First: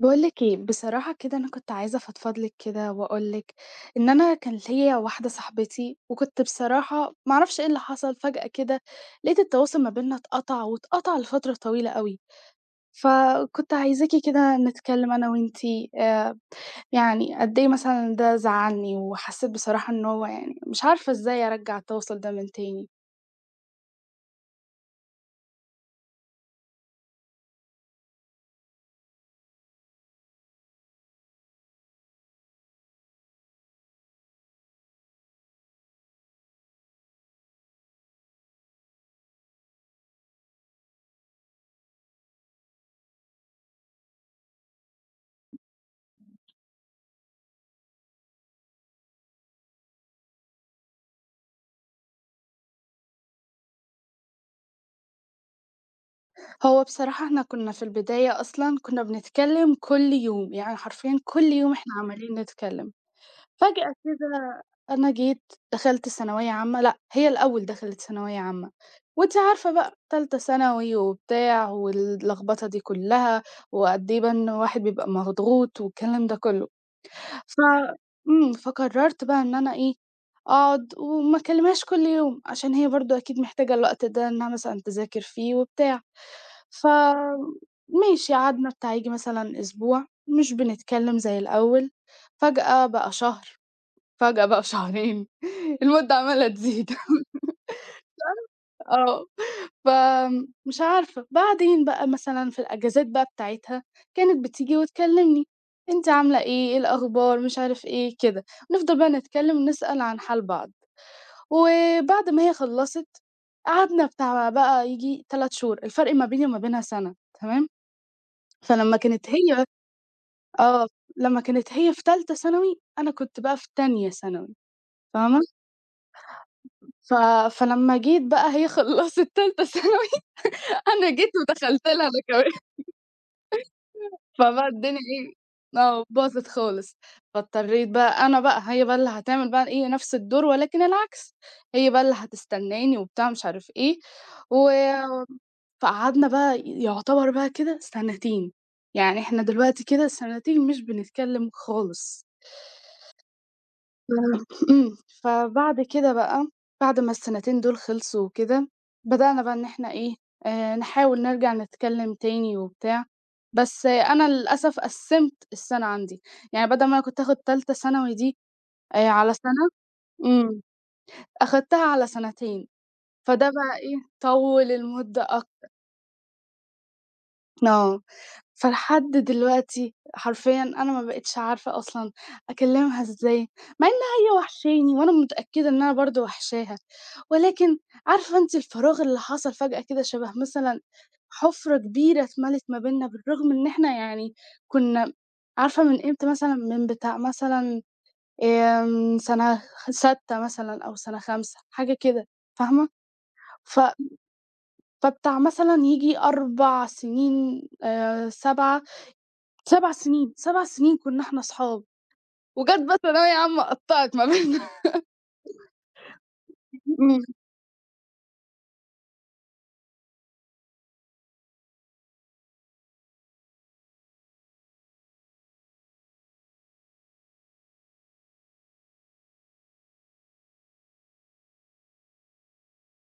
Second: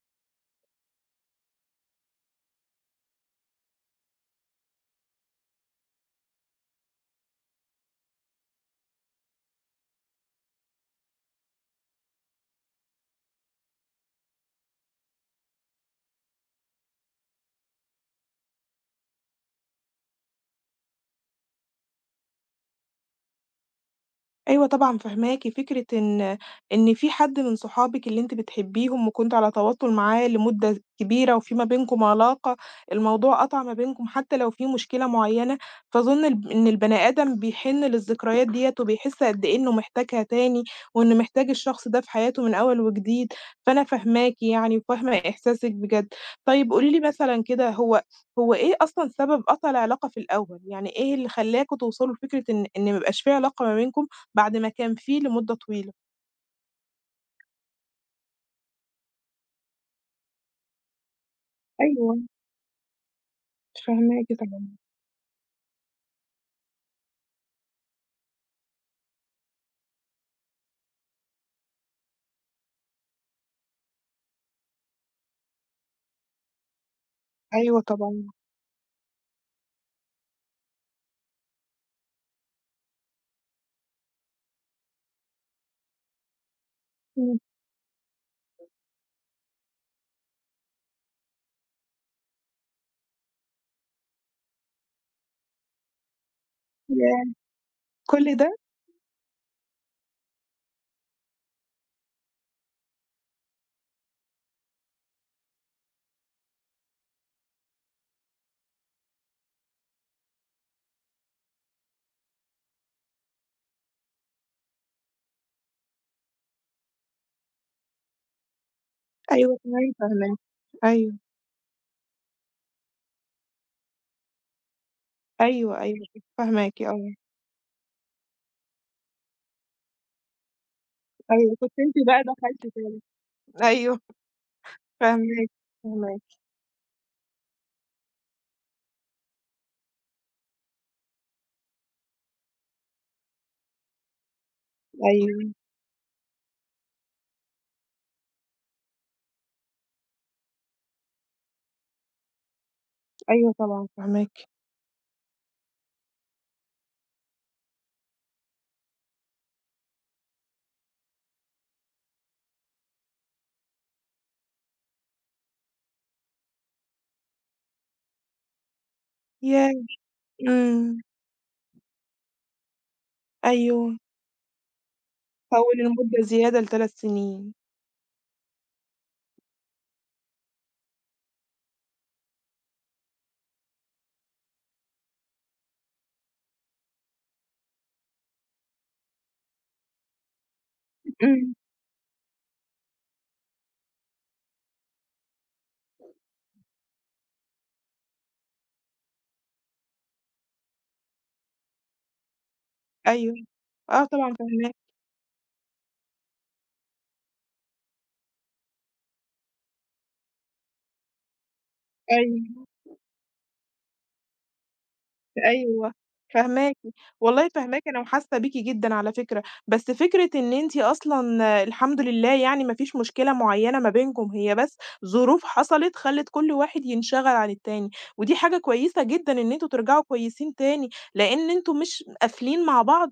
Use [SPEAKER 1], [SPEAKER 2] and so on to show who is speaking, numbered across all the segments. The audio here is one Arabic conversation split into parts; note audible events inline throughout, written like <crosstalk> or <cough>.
[SPEAKER 1] باقول لِك إيه، بصراحة كده أنا كنت عايزة أفضفض لِك كده وأقول لِك إن أنا كان ليّا واحدة صاحبتي، وكنت بصراحة ما أعرفش إيه اللي حصل فجأة كده، لقيت التواصل ما بيننا اتقطع واتقطع لفترة طويلة أوي، فكنت عايزاكِ كده نتكلم أنا وأنتِ، آآ، يعني قد إيه مثلًا ده زعّلني، وحسيت بصراحة إن هو يعني مش عارفة إزاي أرجّع التواصل ده من تاني.
[SPEAKER 2] أيوه طبعًا فاهماكِ، فكرة إن في حد من صحابِك اللي أنتِ بتحبيهم وكنتِ على تواصل معاه لمدة كبيرة وفي ما بينكم علاقة، الموضوع قطع ما بينكم حتى لو في مشكلة معيّنة، فأظن إن البني آدم بيحن للذكريات ديّة وبيحس قد إيه إنه محتاجها تاني، وإنه محتاج الشخص ده في حياته من أول وجديد، فأنا فاهماكِ يعني وفاهمة إحساسِك بجد. طيب قولي لي مثلًا كده هو إيه أصلًا سبب قطع العلاقة في الأول؟ يعني إيه اللي خلّاكم توصلوا لفكرة إن ما يبقاش في علاقة ما بينكم؟ بعد ما كان فيه لمدة طويلة.
[SPEAKER 1] هو بصراحة إحنا كنا في البداية أصلًا كنا بنتكلم كل يوم، يعني حرفيًا كل يوم إحنا
[SPEAKER 2] أيوه،
[SPEAKER 1] عمّالين نتكلم. فجأة
[SPEAKER 2] فاهماكِ
[SPEAKER 1] كده
[SPEAKER 2] طبعًا.
[SPEAKER 1] أنا جيت دخلت ثانوية عامة لأ، هي الأول دخلت ثانوية عامة، وأنتِ عارفة بقى تالتة ثانوي وبتاع واللخبطة دي كلّها، وقد إيه بقى إن الواحد بيبقى مضغوط والكلام ده كلّه، ف
[SPEAKER 2] أيوه طبعًا.
[SPEAKER 1] إمم، فقررت بقى إن أنا إيه، أقعد وما أكلمهاش كل يوم، عشان هي برضه أكيد محتاجة الوقت ده إنها مثلًا تذاكر فيه وبتاع. ف
[SPEAKER 2] إمم.
[SPEAKER 1] ماشي قعدنا بتاع ييجي مثلًا أسبوع مش بنتكلم زي الأول، فجأة بقى شهر. فجأة بقى شهرين <laughs> المدة عمّالة تزيد <laughs>
[SPEAKER 2] ياه! كل ده؟
[SPEAKER 1] آه، فمش عارفة. بعدين بقى مثلًا في الأجازات بقى بتاعتها كانت بتيجي وتكلمني، أنتِ عاملة إيه، إيه الأخبار، مش عارف إيه، كده. نفضل بقى نتكلم ونسأل عن حال بعض. وبعد ما هي خلّصت قعدنا بتاع بقى ييجي 3 شهور، الفرق ما بيني وما بينها سَنة، تمام؟ فلمّا كانت
[SPEAKER 2] أيوه
[SPEAKER 1] هي
[SPEAKER 2] تمام فاهماكِ.
[SPEAKER 1] آه،
[SPEAKER 2] أيوه،
[SPEAKER 1] لمّا كانت هي في تالتة ثانوي، أنا كنت بقى في تانية ثانوي، فاهمة؟
[SPEAKER 2] أيوه، أيوه، فاهماكِ
[SPEAKER 1] ف
[SPEAKER 2] آه.
[SPEAKER 1] فلمّا جيت بقى هي خلّصت تالتة <laughs> ثانوي، أنا جيت
[SPEAKER 2] أيوه، كنتِ
[SPEAKER 1] ودخلت لها
[SPEAKER 2] أنتِ
[SPEAKER 1] أنا
[SPEAKER 2] بقى
[SPEAKER 1] كمان.
[SPEAKER 2] دخلتِ تاني. أيوه،
[SPEAKER 1] فبقى الدنيا إيه،
[SPEAKER 2] فاهماكِ،
[SPEAKER 1] آه،
[SPEAKER 2] فاهماكِ.
[SPEAKER 1] باظت خالص. فاضطريت بقى أنا بقى هي بقى اللي هتعمل بقى إيه نفْس الدور ولكن العكس، هي بقى اللي هتستناني وبتاع مش عارف إيه، و
[SPEAKER 2] أيوه،
[SPEAKER 1] فقعدنا بقى يعتبر بقى كده سنتين، يعني إحنا دلوقتي كده سنتين مش بنتكلم خالص.
[SPEAKER 2] أيوه طبعًا فاهماكِ.
[SPEAKER 1] آه، إمم، فبعد كده بقى، بعد ما السنتين دول خلصوا وكده، بدأنا بقى إن إحنا إيه، نحاول نرجع نتكلم تاني وبتاع، بس آه، أنا للأسف قسّمت السَنة عندي، يعني بدل ما أنا كنت آخُد تالتة ثانوي دي على سَنة،
[SPEAKER 2] ياه!
[SPEAKER 1] إمم،
[SPEAKER 2] إمم،
[SPEAKER 1] أخدتها على سَنتين. فده بقى إيه،
[SPEAKER 2] أيوه.
[SPEAKER 1] طوّل المدة أك
[SPEAKER 2] فَوِّل المدة زيادة ل3 سنين.
[SPEAKER 1] آه. فلحد دلوقتي حرفيًا أنا ما بقيتش عارفة أصلًا أكلّمها إزاي، مع إنها هي وحشاني وأنا متأكدة إن أنا برضه وحشاها، ولكن عارفة أنتِ الفراغ اللي حصل فجأة كده شبه مثلًا
[SPEAKER 2] إمم.
[SPEAKER 1] حُفرة كبيرة اتملت ما بيننا، بالرغم إن إحنا يعني كنا عارفة من إمتى مثلًا، من بتاع مثلًا سنة سادسة مثلًا أو سنة خامسة حاجة كده فاهمة.
[SPEAKER 2] أيوه،
[SPEAKER 1] ف
[SPEAKER 2] آه طبعًا فاهماكِ.
[SPEAKER 1] فبتاع مثلًا ييجي 4 سنين، 7 سنين، 7 سنين كنا إحنا أصحاب،
[SPEAKER 2] أيوه.
[SPEAKER 1] وجات بقى ثانوية عامة قطّعت ما بيننا.
[SPEAKER 2] أيوه، فاهماكِ،
[SPEAKER 1] <laughs>
[SPEAKER 2] والله فاهماكِ أنا وحاسة بيكِ جدًا على فكرة، بس فكرة إن أنتِ أصلًا آه، الحمد لله يعني ما فيش مشكلة معيّنة ما بينكم، هي بس ظروف حصلت خلِّت كل واحد ينشغل عن التاني، ودي حاجة كويسة جدًا إن أنتم ترجعوا كويسين تاني، لإن أنتم مش قافلين مع بعض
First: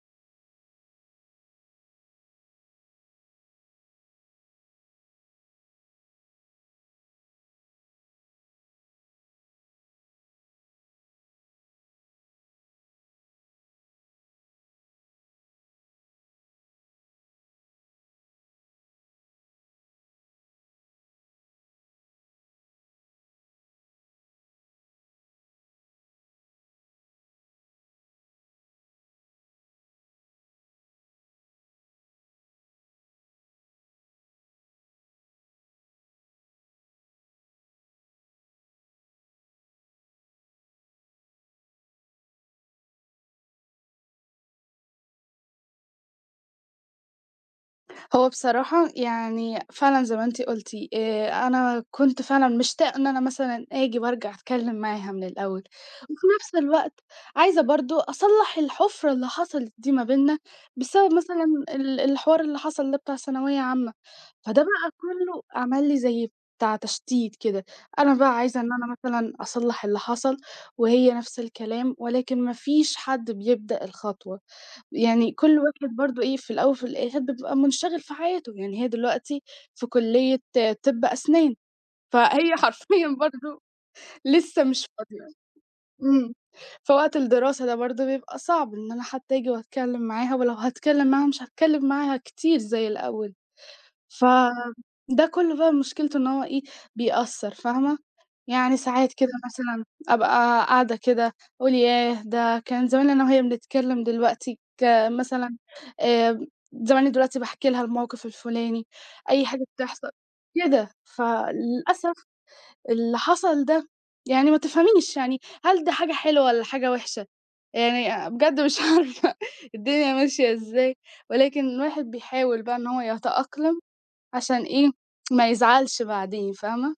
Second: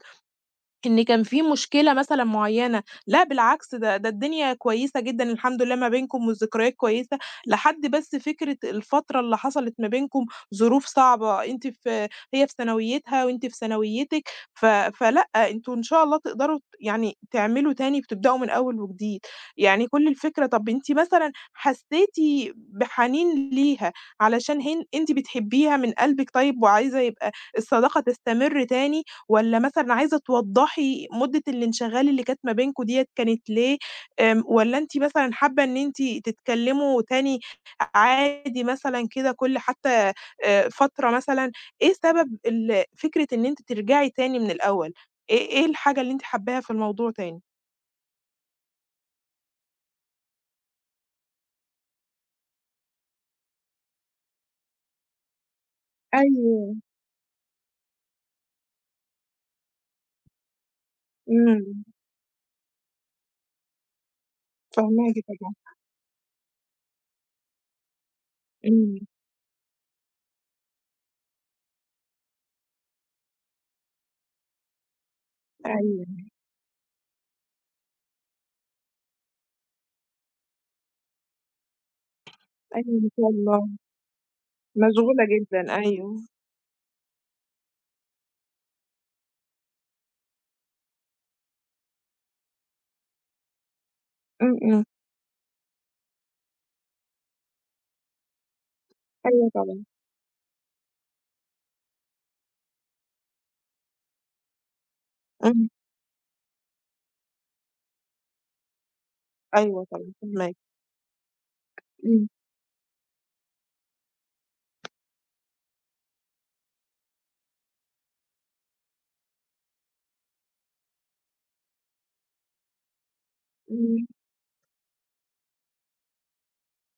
[SPEAKER 2] إن كان في مشكلة مثلًا معيّنة، لأ بالعكس ده الدنيا كويسة جدًا الحمد لله ما بينكم والذكريات كويسة، لحد بس فكرة الفترة اللي حصلت ما بينكم ظروف صعبة، أنتِ في هي في ثانويتها وأنتِ في ثانويتِك، ف فلأ أنتم إن شاء الله تقدروا يعني تعملوا تاني وتبدأوا من أول وجديد، يعني كل الفكرة طَب أنتِ مثلًا حسّيتِ بحنين ليها علشان أنتِ بتحبيها من قلبِك طيب وعايزة يبقى الصداقة تستمر تاني؟ والّا مثلًا عايزة توضّحي مدة الانشغال اللي كانت ما بينكم ديّة كانت ليه، والّا أنتِ مثلًا حابة إن أنتِ تتكلموا تاني عادي مثلًا كده كل حتى فترة مثلًا، إيه سبب فكرة إن أنتِ ترجعي تاني من الأول؟ إيه الحاجة اللي أنتِ حاباها في الموضوع تاني؟
[SPEAKER 1] هو بصراحة يعني فعلًا زي ما أنتِ قُلتِ، أنا كنت فعلًا مشتاقة إن أنا مثلًا آجي وأرجع أتكلّم معاها من الأول، وفي نفس
[SPEAKER 2] أيوه،
[SPEAKER 1] الوقت عايزة برضه أصلّح الحُفرة اللي حصلت دي ما بيننا، بسبب مثلًا
[SPEAKER 2] إمم،
[SPEAKER 1] الحوار اللي حصل ده بتاع ثانوية عامة. فده بقى
[SPEAKER 2] فاهماكِ
[SPEAKER 1] كلّه
[SPEAKER 2] طبعًا،
[SPEAKER 1] عمل لي زي بتاع تشتيت كده، أنا بقى عايزة إن
[SPEAKER 2] إمم،
[SPEAKER 1] أنا
[SPEAKER 2] إمم.
[SPEAKER 1] مثلًا أصلّح اللي حصل، وهي نفس الكلام، ولكن ما فيش حد بيبدأ الخطوة. يعني كل واحد
[SPEAKER 2] أيوه،
[SPEAKER 1] برضه إيه، في الأول وفي الآخر بيبقى منشغِل في حياته، يعني هي دلوقتي في كُلّية طِب أسنان، فهي <laughs>
[SPEAKER 2] أيوه إن
[SPEAKER 1] حرفيًا
[SPEAKER 2] شاء
[SPEAKER 1] برضه
[SPEAKER 2] الله،
[SPEAKER 1] لسه مش
[SPEAKER 2] مشغولة
[SPEAKER 1] فاضية.
[SPEAKER 2] جدًا، أيوه،
[SPEAKER 1] إمم، فوقت الدراسة ده برضه بيبقى صعب إن أنا حتى آجي وأتكلّم معاها، ولو هاتكلّم معاها مش هاتكلّم معاها كتير زي الأول.
[SPEAKER 2] إمم، إمم.
[SPEAKER 1] فده كلّه بقى مشكلته إن هو إيه، بيأثّر فاهمة؟ يعني ساعات كده
[SPEAKER 2] أيوه
[SPEAKER 1] مثلًا
[SPEAKER 2] طبعًا.
[SPEAKER 1] أبقى قاعدة كده أقول ياه! ده كان زمان أنا وهي بنتكلّم دلوقتي ك مثلًا
[SPEAKER 2] إمم،
[SPEAKER 1] آآ، زماني دلوقتي باحكي لها الموقف الفلاني، أي حاجة
[SPEAKER 2] أيوه
[SPEAKER 1] بتحصل
[SPEAKER 2] طبعًا، فاهماكِ.
[SPEAKER 1] كده. فللأسف
[SPEAKER 2] إمم،
[SPEAKER 1] اللي حصل ده، يعني ما تفهميش يعني هل ده حاجة حلوة والّا حاجة وحشة؟ يعني بجد مش <laughs> عارفة الدنيا ماشية إزاي، ولكن الواحد بيحاول بقى إن هو يتأقلم
[SPEAKER 2] إمم.
[SPEAKER 1] عشان إيه، ما يزعلش بعدين فاهمة؟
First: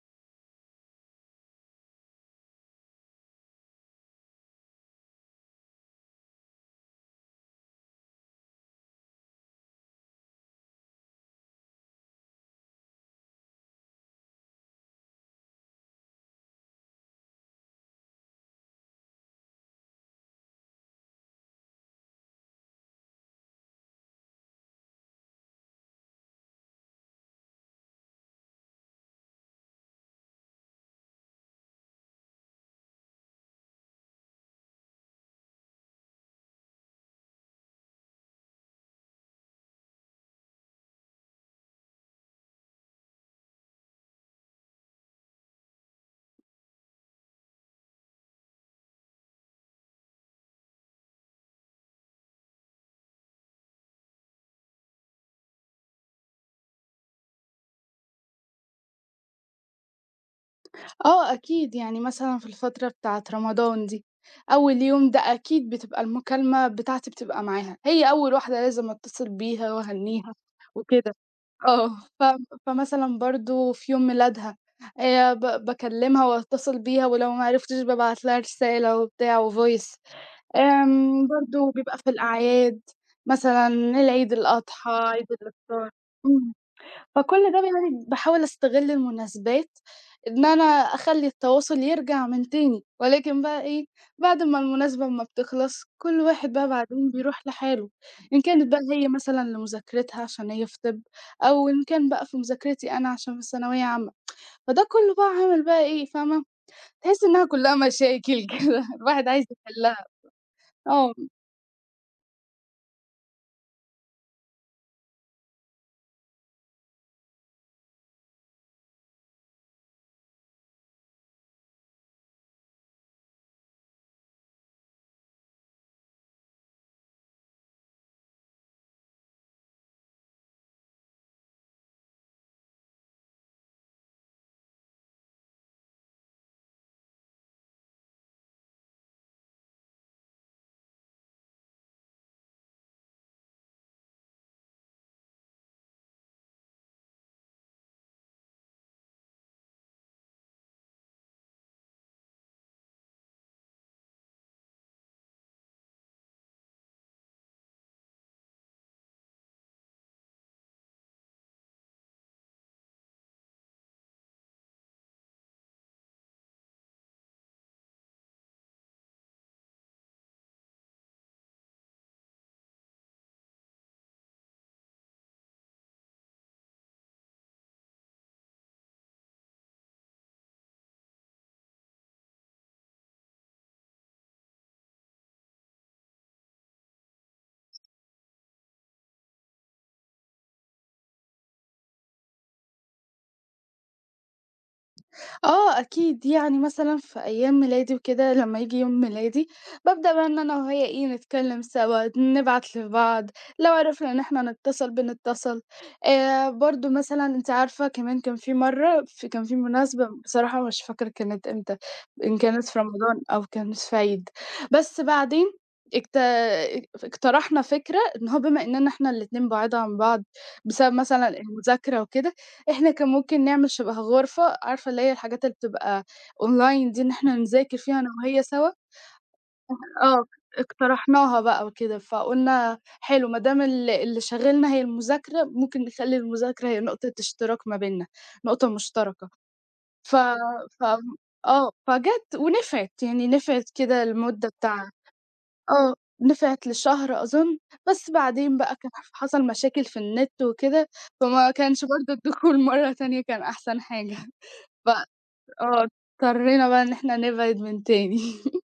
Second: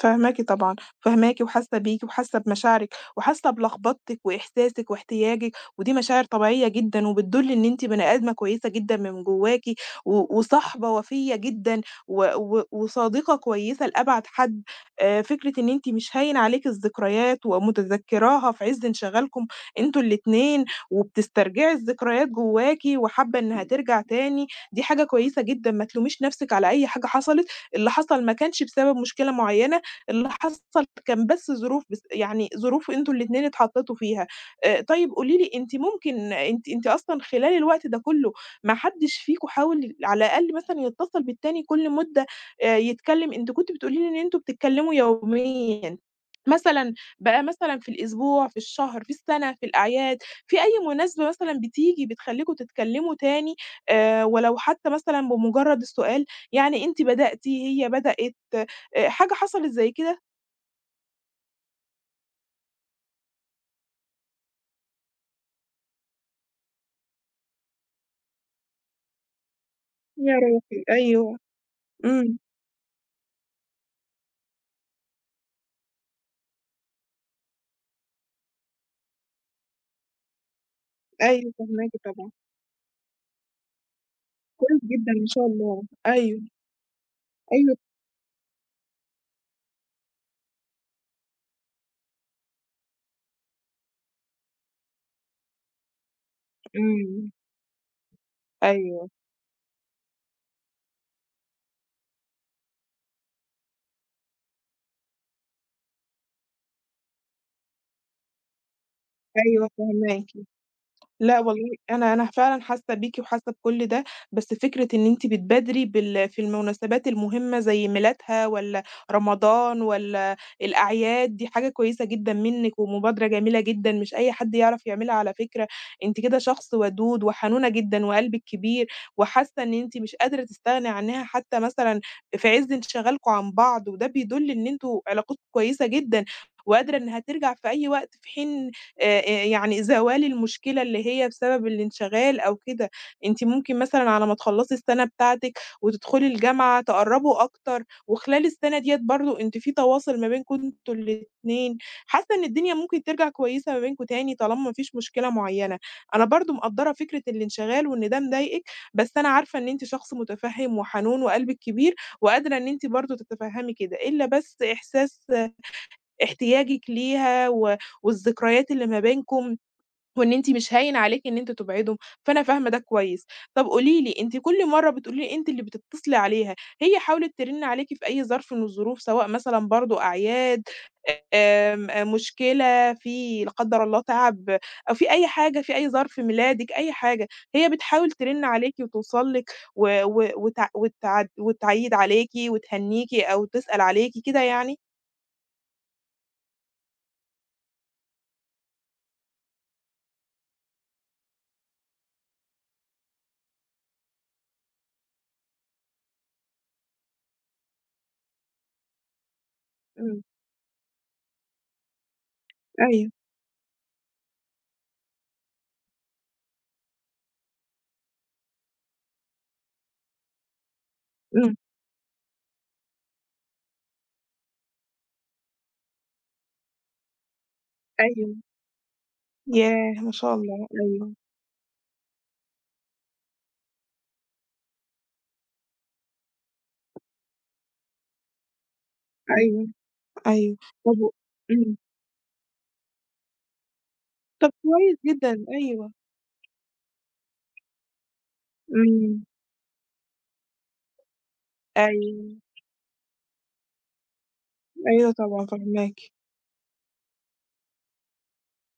[SPEAKER 2] فاهماكِ طبعًا، فاهماكِ وحاسة بيكِ وحاسة بمشاعرِك وحاسة بلخبطتِك وإحساسِك واحتياجِك، ودي مشاعر طبيعية جدًا وبتدُل إن أنتِ بني آدمة كويسة جدًا من جواكِ و وصاحبة وفيّة جدًا و و وصديقة كويسة لأبعد حد. فكرة إن أنتِ مش هاين عليكِ الذكريات ومتذكراها في عِز انشغالكم أنتم الاتنين وبتسترجعي الذكريات جواكِ وحابة إنها ترجع تاني، دي حاجة كويسة جدًا، ما تلوميش نَفْسِك على أي حاجة حصلت، اللي حصل ما كانش بسبب مشكلة معيّنة اللي حصل كان بس ظروف بس يعني ظروف أنتم الاتنين اتحطيتوا فيها. طيب قولي لي أنتِ ممكن أنتِ أصلًا خلال الوقت ده كله ما حدش فيكم حاول على الأقل مثلًا يتصل بالتاني كل مدة يتكلم؟ أنتِ كنتِ بتقولي لي إن أنتم بتتكلموا يوميًا، مثلًا بقى مثلًا في الأسبوع، في الشهر، في السنة، في الأعياد، في أي مناسبة مثلًا بتيجي بتخلّيكم تتكلموا تاني ولو حتى مثلًا بمجرد السؤال، يعني أنتِ بدأتِ هي بدأت، حاجة حصلت زي كده؟
[SPEAKER 1] آه أكيد، يعني مثلًا في الفترة بتاعة رمضان دي، أول يوم ده أكيد بتبقى المكالمة بتاعتي بتبقى معاها، هي أول واحدة لازم أتصل بيها وأهنّيها
[SPEAKER 2] يا روحي
[SPEAKER 1] وكده.
[SPEAKER 2] أيوه،
[SPEAKER 1] آه، ف
[SPEAKER 2] إمم،
[SPEAKER 1] فمثلًا برضه في يوم ميلادها، ب باكلمها وأتصل بيها ولو ما عرفتش بابعت لها رسالة وبتاع وvoice.
[SPEAKER 2] أيوه
[SPEAKER 1] برضه
[SPEAKER 2] فاهماكِ
[SPEAKER 1] بيبقى في
[SPEAKER 2] طبعًا،
[SPEAKER 1] الأعياد مثلًا العيد
[SPEAKER 2] كويس
[SPEAKER 1] الأضحى،
[SPEAKER 2] جدًا
[SPEAKER 1] عيد
[SPEAKER 2] ما شاء الله،
[SPEAKER 1] الفطر.
[SPEAKER 2] أيوه،
[SPEAKER 1] إمم. فكل ده
[SPEAKER 2] أيوه،
[SPEAKER 1] يعني باحاول أستغل المناسبات إن أنا أخلّي التواصل يرجع من تاني، ولكن بقى إيه، بعد ما المناسبة أمّا بتخلص كل واحد بقى بعدين
[SPEAKER 2] إمم،
[SPEAKER 1] بيروح لحاله، إن كانت بقى هي
[SPEAKER 2] أيوه،
[SPEAKER 1] مثلًا لمذاكرتها عشان هي في طِب، أو إن كان بقى في مذاكرتي أنا عشان في ثانوية عامة، فده كله بقى عامل بقى إيه، فاهمة، تحسّي إنها كلّها مشاكل <laughs> كده الواحد عايز
[SPEAKER 2] أيوه
[SPEAKER 1] يحلّها.
[SPEAKER 2] فاهماكِ.
[SPEAKER 1] آه.
[SPEAKER 2] لأ والله أنا أنا فعلًا حاسة بيكِ وحاسة بكل ده، بس فكرة إن أنتِ بتبادري بال في المناسبات المهمة زي ميلادها والّا رمضان والّا الأعياد، دي حاجة كويسة جدًا منِّك ومبادرة جميلة جدًا، مش أي حد يعرف يعملها على فكرة، أنتِ كده شخص ودود وحنونة جدًا وقلبِك كبير، وحاسة إن أنتِ مش قادرة تستغني عنها حتى مثلًا في عز انشغالكم عن بعض، وده بيدل إن أنتم علاقتكم كويسة جدًا، وقادرة إنها ترجع في أي وقت، في حين يعني زوال المشكلة اللي هي بسبب الانشغال أو كده، أنتِ ممكن مثلًا على ما تخلّصي السنة بتاعتِك وتدخلي الجامعة تقرّبوا أكتر، وخلال السنة ديّة برضه أنتِ في تواصل ما بينكم أنتم الاتنين، حاسة إن الدنيا ممكن ترجع كويسة ما بينكم تاني طالما ما فيش مشكلة معيّنة. أنا برضه مقدّرة فكرة الانشغال وإن ده مضايقِك، بس أنا عارفة إن أنتِ شخص متفهِّم وحنون وقلبِك كبير، وقادرة إن أنتِ برضه تتفهمي كده، إلا بس إحساس احتياجِك ليها والذكريات اللي ما بينكم، وإن أنتِ مش هاين عليكِ إن أنتِ تبعدهم، فأنا فاهمة ده كويس. طَب قولي لي، أنتِ كل مرّة بتقولي لي أنتِ اللي بتتصلي عليها، هي حاولت ترِن عليكِ في أي ظرف من الظروف، سواء مثلًا برضه أعياد، آمم، مشكلة في- لا قدّر الله- تعب أو في أي حاجة، في أي ظرف، ميلادِك، أي حاجة، هي بتحاول ترِن عليكِ وتوصل لِك و و وتع وتعد وتعيّد عليكِ وتهنّيكِ أو تسأل عليكِ كده يعني؟
[SPEAKER 1] آه أكيد، يعني مثلًا في أيام ميلادي وكده لمّا ييجي يوم ميلادي، بابدأ بقى إن أنا وهي إيه، نتكلّم سوا، نبعت لبعض، لو عرفنا إن إحنا نتصل بنتصل. برضه مثلًا أنتِ عارفة كمان كان في مرّة كان في مناسبة
[SPEAKER 2] إمم،
[SPEAKER 1] بصراحة مش فاكرة كانت إمتى، إن كانت في
[SPEAKER 2] أيوه،
[SPEAKER 1] رمضان أو كانت في عيد، بس بعدين اكت اقترحنا فكرة إن هو بما إننا إحنا الاتنين بُعاد عن بعض بسبب مثلًا
[SPEAKER 2] إمم.
[SPEAKER 1] المذاكرة وكده، إحنا كان ممكن نعمل شبه غرفة، عارفة اللي هي الحاجات اللي بتبقى أونلاين دي، إن إحنا نذاكر فيها أنا
[SPEAKER 2] أيوه،
[SPEAKER 1] وهي سوا.
[SPEAKER 2] ياه! ما
[SPEAKER 1] آه،
[SPEAKER 2] شاء الله، أيوه،
[SPEAKER 1] اقترحناها بقى وكده، فقُلنا حلو ما دام اللي شاغلنا هي المذاكرة، ممكن نخلّي المذاكرة هي نقطة اشتراك ما بيننا، نقطة مشتركة.
[SPEAKER 2] أيوه،
[SPEAKER 1] ف
[SPEAKER 2] أيوه،
[SPEAKER 1] ف
[SPEAKER 2] طب و
[SPEAKER 1] آه،
[SPEAKER 2] إمم،
[SPEAKER 1] فجات ونفعت، يعني نفعت كده المدة
[SPEAKER 2] طب
[SPEAKER 1] بتاع.
[SPEAKER 2] كويس جدًا، أيوه،
[SPEAKER 1] آه، نفعت لشهر أظن، بس بعدين بقى كان ح
[SPEAKER 2] إمم،
[SPEAKER 1] حصل مشاكل في النت وكده، فما كانش برضه
[SPEAKER 2] أيوه،
[SPEAKER 1] الدخول مرة تانية كان أحسن حاجة <laughs> ف
[SPEAKER 2] أيوه طبعًا
[SPEAKER 1] آه،
[SPEAKER 2] فاهماكِ.
[SPEAKER 1] اضطرينا بقى إن إحنا نبعد من تاني. <laughs>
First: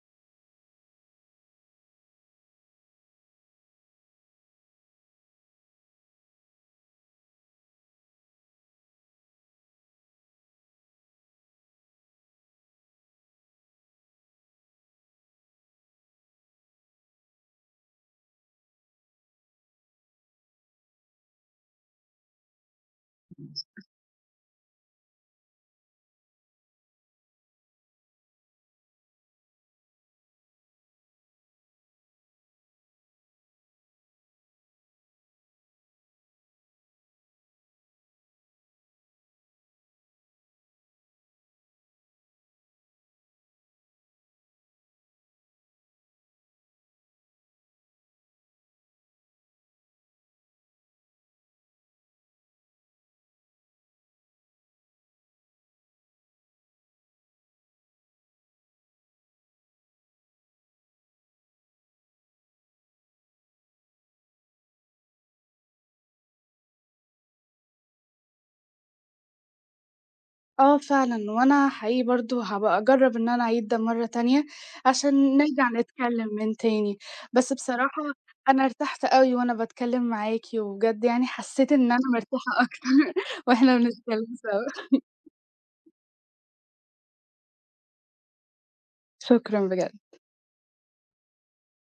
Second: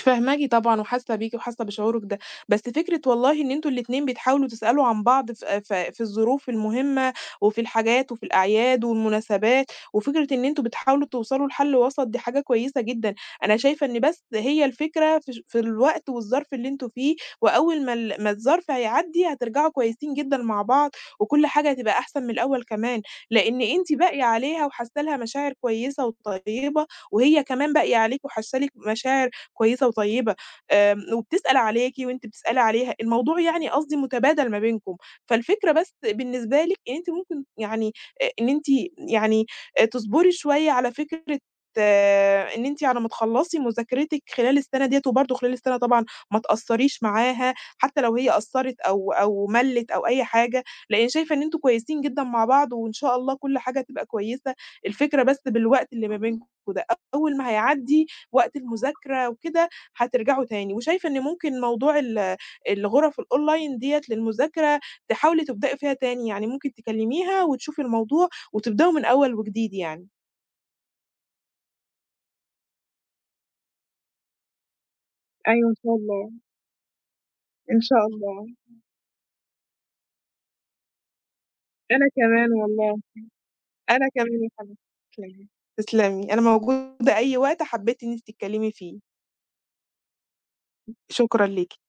[SPEAKER 2] فاهماكِ طبعًا وحاسة بيكِ وحاسة بشعورِك ده، بس فكرة والله إن أنتم الاتنين بتحاولوا تسألوا عن بعض ف ف في الظروف المهمة وفي الحاجات وفي الأعياد والمناسبات، وفكرة إن أنتم بتحاولوا توصلوا لحل وسط دي حاجة كويسة جدًا، أنا شايفة إن بس هي الفكرة في الوقت والظرف اللي أنتم فيه، وأول ما ال ما الظرف هيعدّي هترجعوا كويسين جدًا مع بعض، وكل حاجة هتبقى أحسن من الأول كمان، لإن أنتِ باقية عليها وحاسة لها مشاعر كويسة وطيبة، وهي كمان باقية عليكِ وحاسة لِك مشاعر كويسة وطيبة، وبتسأل عليكِ وأنتِ بتسألي عليها، الموضوع يعني قصدي متبادل ما بينكم، فالفكرة بس بالنسبة لِك إن أنتِ ممكن يعني إن أنتِ يعني تصبري شوية على فكرة آه، إن أنتِ على ما تخلّصي مذاكرتِك خلال السنة ديّة، وبرضه خلال السنة طبعًا ما تأثّريش معاها حتى لو هي قصّرت أو مَلِّت أو أي حاجة، لإن شايفة إن أنتم كويسين جدًا مع بعض وإن شاء الله كل حاجة هتبقى كويسة، الفكرة بس بالوقت اللي ما بينكم ده، أول ما هيعدّي وقت المذاكرة وكده هترجعوا تاني، وشايفة إن ممكن موضوع الغرف الأونلاين ديّة للمذاكرة تحاولي تبدئي فيها تاني، يعني ممكن تكلميها وتشوفي الموضوع وتبدأوا من أول وجديد يعني.
[SPEAKER 1] آه فعلًا، وأنا حقيقي برضه هابقى أجرّب إن أنا أعيد ده مرّة تانية، عشان نرجع
[SPEAKER 2] أيوه إن شاء
[SPEAKER 1] نتكلّم
[SPEAKER 2] الله،
[SPEAKER 1] من تاني. بس
[SPEAKER 2] إن
[SPEAKER 1] بصراحة
[SPEAKER 2] شاء الله،
[SPEAKER 1] أنا ارتحت أوي وأنا باتكلّم معاكِ، وبجد يعني حسّيت إن أنا
[SPEAKER 2] أنا كمان
[SPEAKER 1] مرتاحة أكتر
[SPEAKER 2] والله،
[SPEAKER 1] <laughs> وإحنا
[SPEAKER 2] أنا
[SPEAKER 1] بنتكلّم
[SPEAKER 2] كمان يا حبيبتي،
[SPEAKER 1] سوا.
[SPEAKER 2] تسلمي. تسلمي، أنا موجودة أي وقت حبيتِ إن أنتِ تتكلمي فيه،
[SPEAKER 1] شكرًا بجد.
[SPEAKER 2] شكرًا ليكِ.